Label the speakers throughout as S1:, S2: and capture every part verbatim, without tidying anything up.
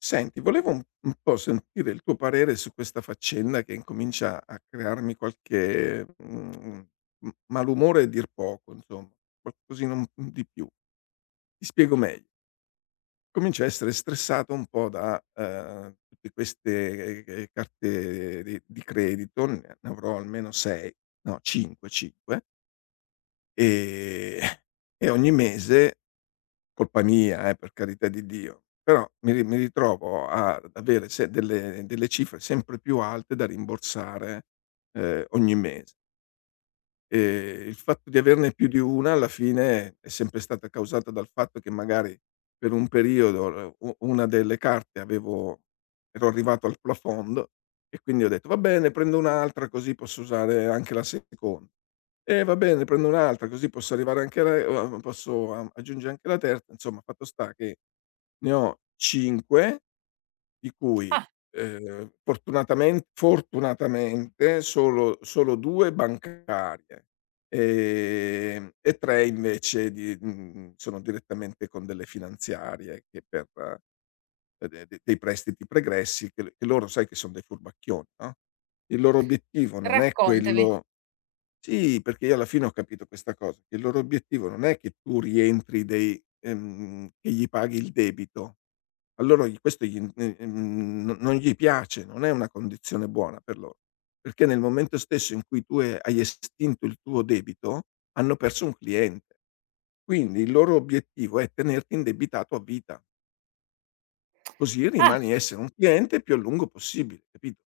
S1: Senti, volevo un un po' sentire il tuo parere su questa faccenda che incomincia a crearmi qualche, mhmm, m malumore a dir poco, insomma, qualcosina un di più. Ti spiego meglio: comincio a essere stressato un po' da, ehm, tutte queste, ehm, carte di di credito, ne ne avrò almeno sei, no cinque, cinque, ehm, e ogni mese. Colpa mia, eh, per carità di Dio, però mi ri mi ritrovo a- ad avere se delle delle cifre sempre più alte da rimborsare, ehm, ogni mese. Ehm, il fatto di averne più di una alla fine è sempre stata causata dal fatto che magari per un periodo l u una delle carte avevo ero arrivato al plafond e quindi ho detto: "Va bene, prendo un'altra così posso usare anche la secon, e va bene, prendo un'altra così posso arrivare anche alla" uhm, posso a aggiungere anche la terza. Insomma, fatto sta che ne ho cinque, di cui,
S2: Ah,
S1: ehm, fortunatamen fortunatamente solo solo due bancarie, ehm, e tre invece di mhmm, sono direttamente con delle finanziarie che per ehm, de de dei prestiti pregressi che l che loro, sai che son dei furbacchioni, no, il loro obiettivo non è
S2: raccontami.
S1: quello. Sì, perché io alla fine ho capito questa cosa, che il loro obiettivo non è che tu rientri dei ehm, che gli paghi il debito. Allora gli questo gli mhmm, non non gli piace, non è una condizione buona per loro, perché nel momento stesso in cui tu hai hai estinto il tuo debito, hanno perso un cliente. Quindi il loro obiettivo è tenerti indebitato a vita, così
S2: Ah,
S1: rimani essere un cliente più a lungo possibile, capito?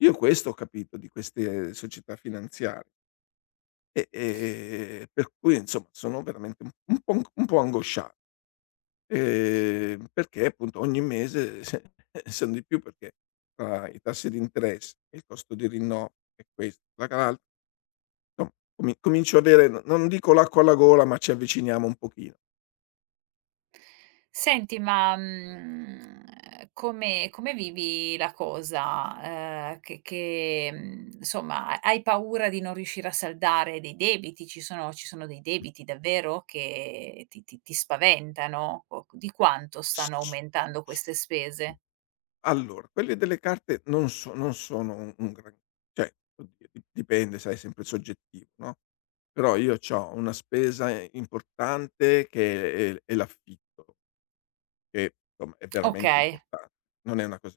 S1: Io questo ho capito di queste società finanziarie e e e per cui insomma sono veramente un un po' un po' angoscia. Ehm, perché appunto ogni mese se sono di più perché tra i tassi di interesse e il costo di rinnovo e questo, la cal, insomma comi comincio ad avere, no, non dico l'acqua alla gola, ma ci avviciniamo un pochino.
S2: senti ma, mhmm, ehm, come come vivi la cosa? Ehm, che che, mhmm, insomma, ha hai paura di non riuscire a saldare dei debiti? Ci sono ci sono dei debiti davvero che ti ti ti spaventano? O di quanto stanno
S1: S-
S2: aumentando queste spese?
S1: Allora, quelle delle carte non so, non sono un un gran, cioè, oddio, di dipende, sai, è sempre soggettivo, no, però io c'ho una spesa, eh, importante che è è l'affitto, che insomma è veramente
S2: Okay.
S1: importan, non è una cosa.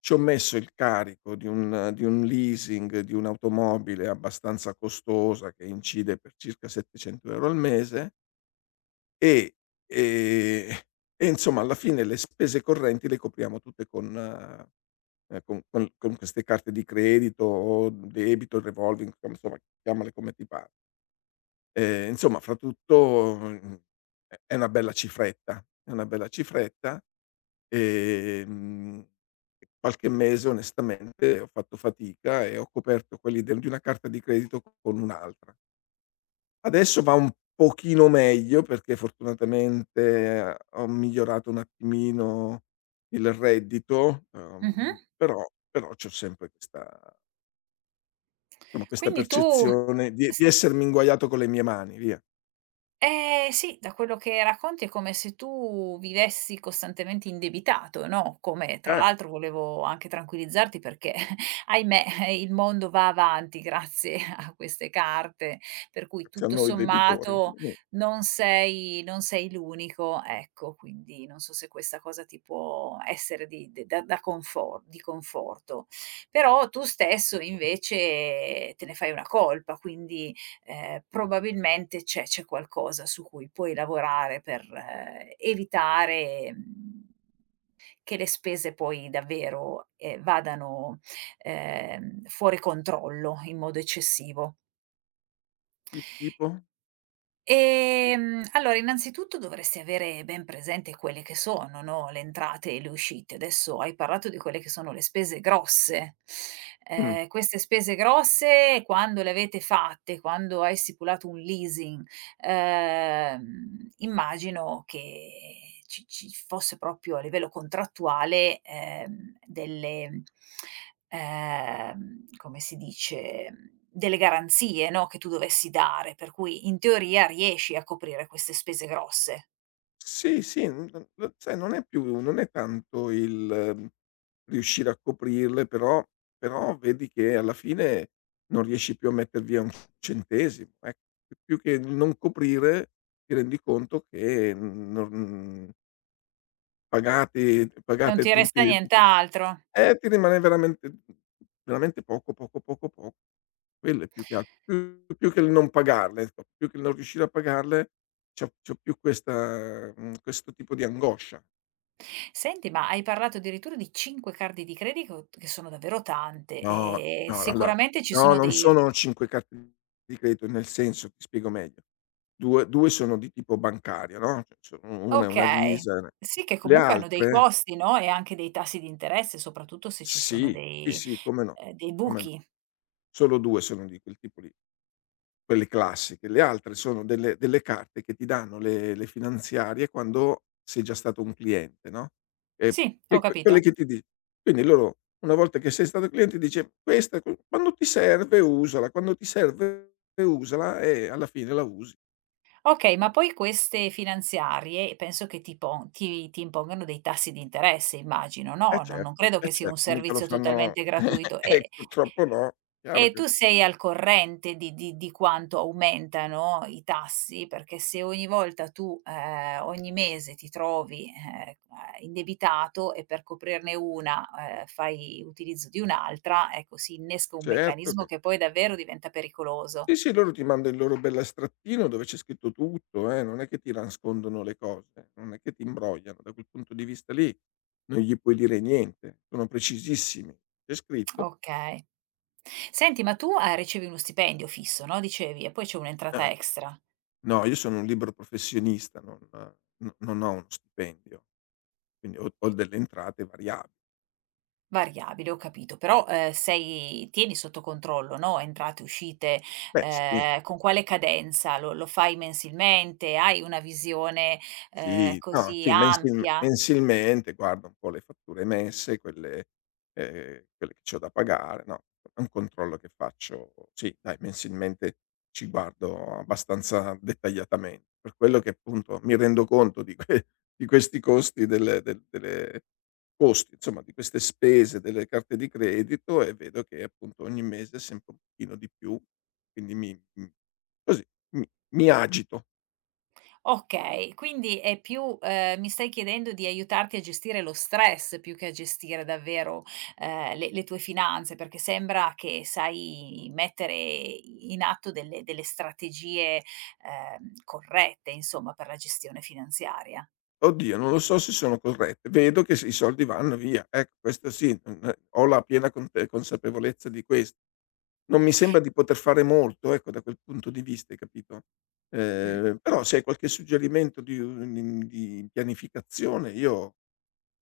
S1: Ci ho messo il carico di un eh, di un leasing di un'automobile abbastanza costosa che incide per circa settecento euro € al mese e, ehm, e insomma alla fine le spese correnti le copriamo tutte con ehm, con con con queste carte di credito o debito, revolving, com insomma chiamale come ti pare. Ehm, insomma fra tutto, mhmm, è è una bella cifretta, è una bella cifretta. Ehm, Qualche mese onestamente ho fatto fatica e ho coperto quelli del di una carta di credito con un'altra. Adesso va un pochino meglio perché fortunatamente, eh, ho migliorato un attimino il reddito,
S2: Mh-mh.
S1: uhm, però, però c'ho sempre questa, insomma questa
S2: Quindi tu.
S1: percezione di di essermi inguaiato con le mie mani, via.
S2: Eh sì, da quello che racconti è come se tu vivessi costantemente indebitato, no, come tra
S1: Eh,
S2: l'altro volevo anche tranquillizzarti perché ahimè eh, il mondo va avanti grazie a queste carte, per cui
S1: grazie a
S2: tutto
S1: noi debitori.
S2: sommato
S1: Mm.
S2: non sei non sei l'unico, ecco, quindi non so se questa cosa ti può essere di de da da confo di conforto. Però tu stesso invece te ne fai una colpa, quindi ehm, probabilmente c'è c'è qualcosa su cui puoi lavorare per eh, evitare, mhmm, che le spese poi davvero, ehm, vadano, ehm, fuori controllo in modo eccessivo.
S1: Ti tipo?
S2: Ehm, allora innanzitutto dovresti avere ben presente quelle che sono, no, le entrate e le uscite. Adesso hai parlato di quelle che sono le spese grosse.
S1: Mh.
S2: Ehm, queste spese grosse quando le avete fatte, quando hai stipulato un leasing. Ehm, immagino che ci ci fosse proprio a livello contrattuale, ehm, delle ehm, come si dice, mhmm, delle garanzie, no, che tu dovessi dare, per cui in teoria riesci a coprire queste spese grosse.
S1: Sì, sì, n n n sai, non è più, non è tanto il, mhmm, riuscire a coprirle, però, però vedi che alla fine non riesci più a metter via un centesimo, ecco. Più che il non coprire, ti rendi conto che mm, non pagati
S2: Non
S1: pagate
S2: ti resta
S1: tutti tutti
S2: nient'altro.
S1: eh, ti rimane veramente, veramente poco, poco, poco, poco. Quello è più che altro. Più più che il non pagarle, ecco, più che il non riuscire a pagarle, c'ho c'ho più questa mhmm, questo tipo di angoscia.
S2: Senti, ma hai parlato addirittura di cinque carte di credito che sono davvero tante
S1: No,
S2: e
S1: no, allora
S2: sicuramente ci
S1: no,
S2: sono
S1: non
S2: dei.
S1: sono cinque carte di credito, nel senso ti spiego meglio. due, due sono di tipo bancario, no, cioè so, u una è una
S2: Okay.
S1: Visa, una
S2: Sì, che
S1: le
S2: comunque hanno dei
S1: altre,
S2: costi, no, e anche dei tassi di interesse, soprattutto se ci sono
S1: sì, sì,
S2: dei
S1: sì, come no,
S2: ehm, dei
S1: come no.
S2: buchi.
S1: Solo due sono di quel tipo lì. Quelle classiche. Le altre sono delle delle carte che ti danno le le finanziarie quando sei già stato un cliente, no, e
S2: Sì, ho
S1: e que quelle
S2: capito.
S1: che ti di, quindi loro una volta che sei stato cliente dice: "Questa qu quando ti serve usala, quando ti serve usala", e alla fine la usi.
S2: Okay, ma poi queste finanziarie penso che ti pon ti ti impongano dei tassi di interesse immagino,
S1: Eh
S2: no, non non
S1: certo,
S2: credo
S1: eh
S2: che sia un
S1: certo, mica lo
S2: servizio
S1: fanno
S2: totalmente gratuito.
S1: eh
S2: E
S1: purtroppo no, chiaro
S2: e
S1: che,
S2: tu sei al corrente di di di quanto aumentano i tassi? Perché se ogni volta tu, ehm, ogni mese ti trovi, ehm, a indebitato e per coprirne una, ehm, fai utilizzo di un'altra, ecco si innesca un
S1: certo
S2: meccanismo
S1: che
S2: che poi davvero diventa pericoloso.
S1: sì, sì, loro ti manda il loro bell'astrattino dove c'è scritto tutto, eh, non è che ti nascondono le cose, non è che ti imbrogliano, da quel punto di vista lì non gli puoi dire niente, sono precisissimi. C'è scritto:
S2: Okay. Senti, ma tu, ehm, ricevi uno stipendio fisso, no, dicevi, e poi c'è un'entrata
S1: "Ah,
S2: extra.
S1: no, io sono un libero professionista, non, no, non ho uno stipendio, quindi ho, ho delle entrate variabili".
S2: Variabile, ho capito, però, ehm, sei tieni sotto controllo, no, entrate, uscite,
S1: Beh, sì.
S2: ehm, con quale cadenza? Lo lo fai mensilmente? Hai una visione,
S1: Sì,
S2: ehm,
S1: no,
S2: così
S1: sì, mensilm
S2: ampia?
S1: mensilmente guardo un po' le fatture emesse, quelle, ehm, quelle che c'ho da pagare, no, è un controllo che faccio, sì, dai, mensilmente ci guardo abbastanza dettagliatamen per quello che appunto mi rendo conto di que di questi costi del del delle costi, insomma, di queste spese delle carte di credito e vedo che appunto ogni mese è sempre un pochino di più, quindi mi mhmm, così, mi mi agito.
S2: Okay, quindi è più ehm, mi stai chiedendo di aiutarti a gestire lo stress più che a gestire davvero, ehm, le le tue finanze, perché sembra che sai mettere i in atto delle delle strategie, ehm, corrette insomma per la gestione finanziaria.
S1: Oddio, non lo so se sono corrette. Vedo che s i soldi vanno via. Ecco, questo sì, mhmm, ho la piena conte consapevolezza di ques, non mi sembra di poter fare molto, ecco, da quel punto di vista, hai capito?
S2: Mh.
S1: Ehm, però se hai qualche suggerimento di un di pianificazione, io,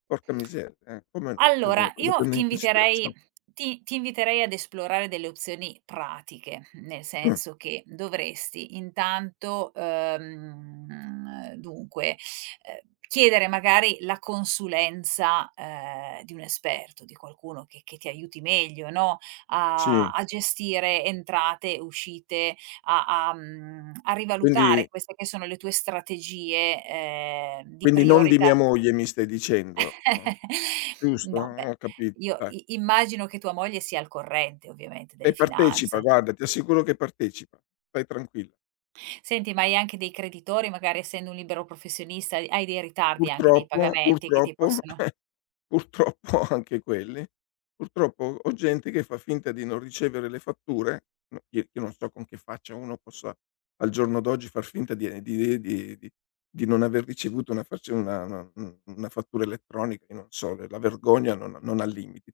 S1: porca miseria, eh, come no, quello
S2: Allora,
S1: lo
S2: io
S1: prendo
S2: ti
S1: in
S2: inviterei
S1: considerazione.
S2: ti ti inviterei ad esplorare delle opzioni pratiche, nel
S1: Mh,
S2: senso che dovresti intanto, uhm, dunque, ehm, chiedere magari la consulenza, ehm, di un esperto, di qualcuno che che ti aiuti meglio, no, a
S1: sì,
S2: a gestire entrate, uscite, a a mhmm, a
S1: quindi,
S2: rivalutare queste che sono le tue strategie, ehm, di
S1: quindi non di mia
S2: priorità.
S1: moglie mi stai dicendo, no? Giusto?
S2: No, beh,
S1: Ho capito,
S2: io
S1: dai.
S2: i immagino che tua moglie sia al corrente ovviamente
S1: E
S2: delle
S1: partecipa,
S2: finanze.
S1: guarda, ti assicuro che partecipa. Stai tranquilla.
S2: Senti, ma hai anche dei creditori, magari essendo un libero professionista, hai dei ritardi anche nei
S1: Purtroppo,
S2: pagamenti che ti
S1: purtroppo,
S2: possono.
S1: purtroppo anche quelli. Purtroppo ho gente che fa finta di non ricevere le fatture, no, io, io non so con che faccia uno possa al giorno d'oggi far finta di ehm, di di di di non aver ricevuto una faccia, una una un una fattura elettronica, io non so, la vergogna non non ha limiti.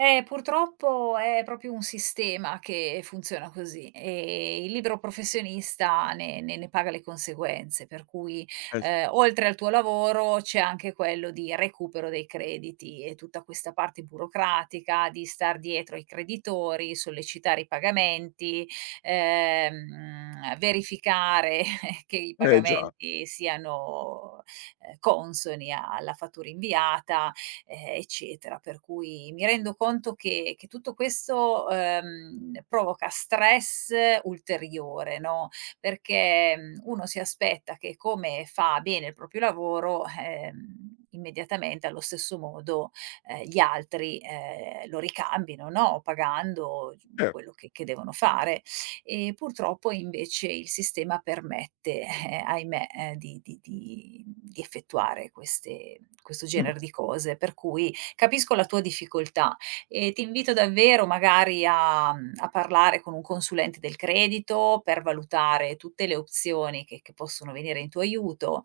S2: Eh, purtroppo è proprio un sistema che funziona così e il libero professionista ne ne ne paga le conseguenze, per cui,
S1: Eh sì.
S2: ehm, oltre al tuo lavoro c'è anche quello di recupero dei crediti e tutta questa parte burocratica di star dietro ai creditori, sollecitare i pagamenti, ehm, verificare che i
S1: Eh già,
S2: pagamenti siano, ehm, consoni alla fattura inviata ehm, eccetera. Per cui mi rendo conto che che tutto questo, ehm, provoca stress ulteriore, no, perché, mhmm, uno si aspetta che come fa bene il proprio lavoro, ehm, immediatamente allo stesso modo, ehm, gli altri, ehm, lo ricambino, no, pagando
S1: cer,
S2: quello che che devono fare e purtroppo invece il sistema permette, eh, ahimè, eh, di di di di effettuare queste questo
S1: mh,
S2: genere di cose, per cui capisco la tua difficoltà e ti invito davvero magari a mhmm, a parlare con un consulente del credito per valutare tutte le opzioni che che possono venire in tuo aiuto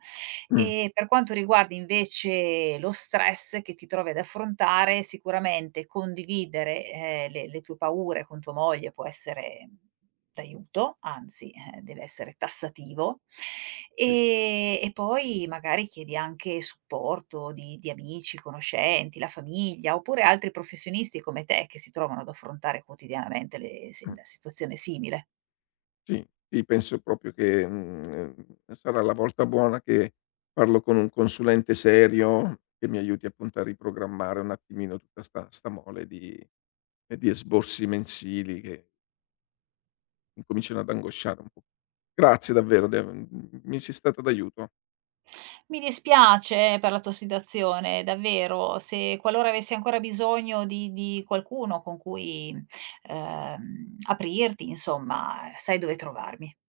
S1: mh,
S2: e per quanto riguarda invece lo stress che ti trovi ad affrontare, sicuramente condividere, ehm, le le tue paure con tua moglie può essere d'aiuto, anzi, eh, deve essere tassativo.
S1: sì,
S2: Ehm, e poi magari chiedi anche supporto di di amici, conoscenti, la famiglia, oppure altri professionisti come te che si trovano ad affrontare quotidianamente le si
S1: mh.
S2: la situazione simile.
S1: Sì, sì, penso proprio che, mhmm, ehm, sarà la volta buona che parlo con un consulente serio che mi aiuti appunto a riprogrammare un attimino tutta 'sta 'sta mole di, ehm, di esborsi mensili che incominciano ad angosciare un po'. Grazie davvero de mhmm, mi sei stata d'aiuto.
S2: Mi dispiace per la tua situazione, davvero. Se qualora avessi ancora bisogno di di qualcuno con cui, ehm, aprirti, insomma, sai dove trovarmi.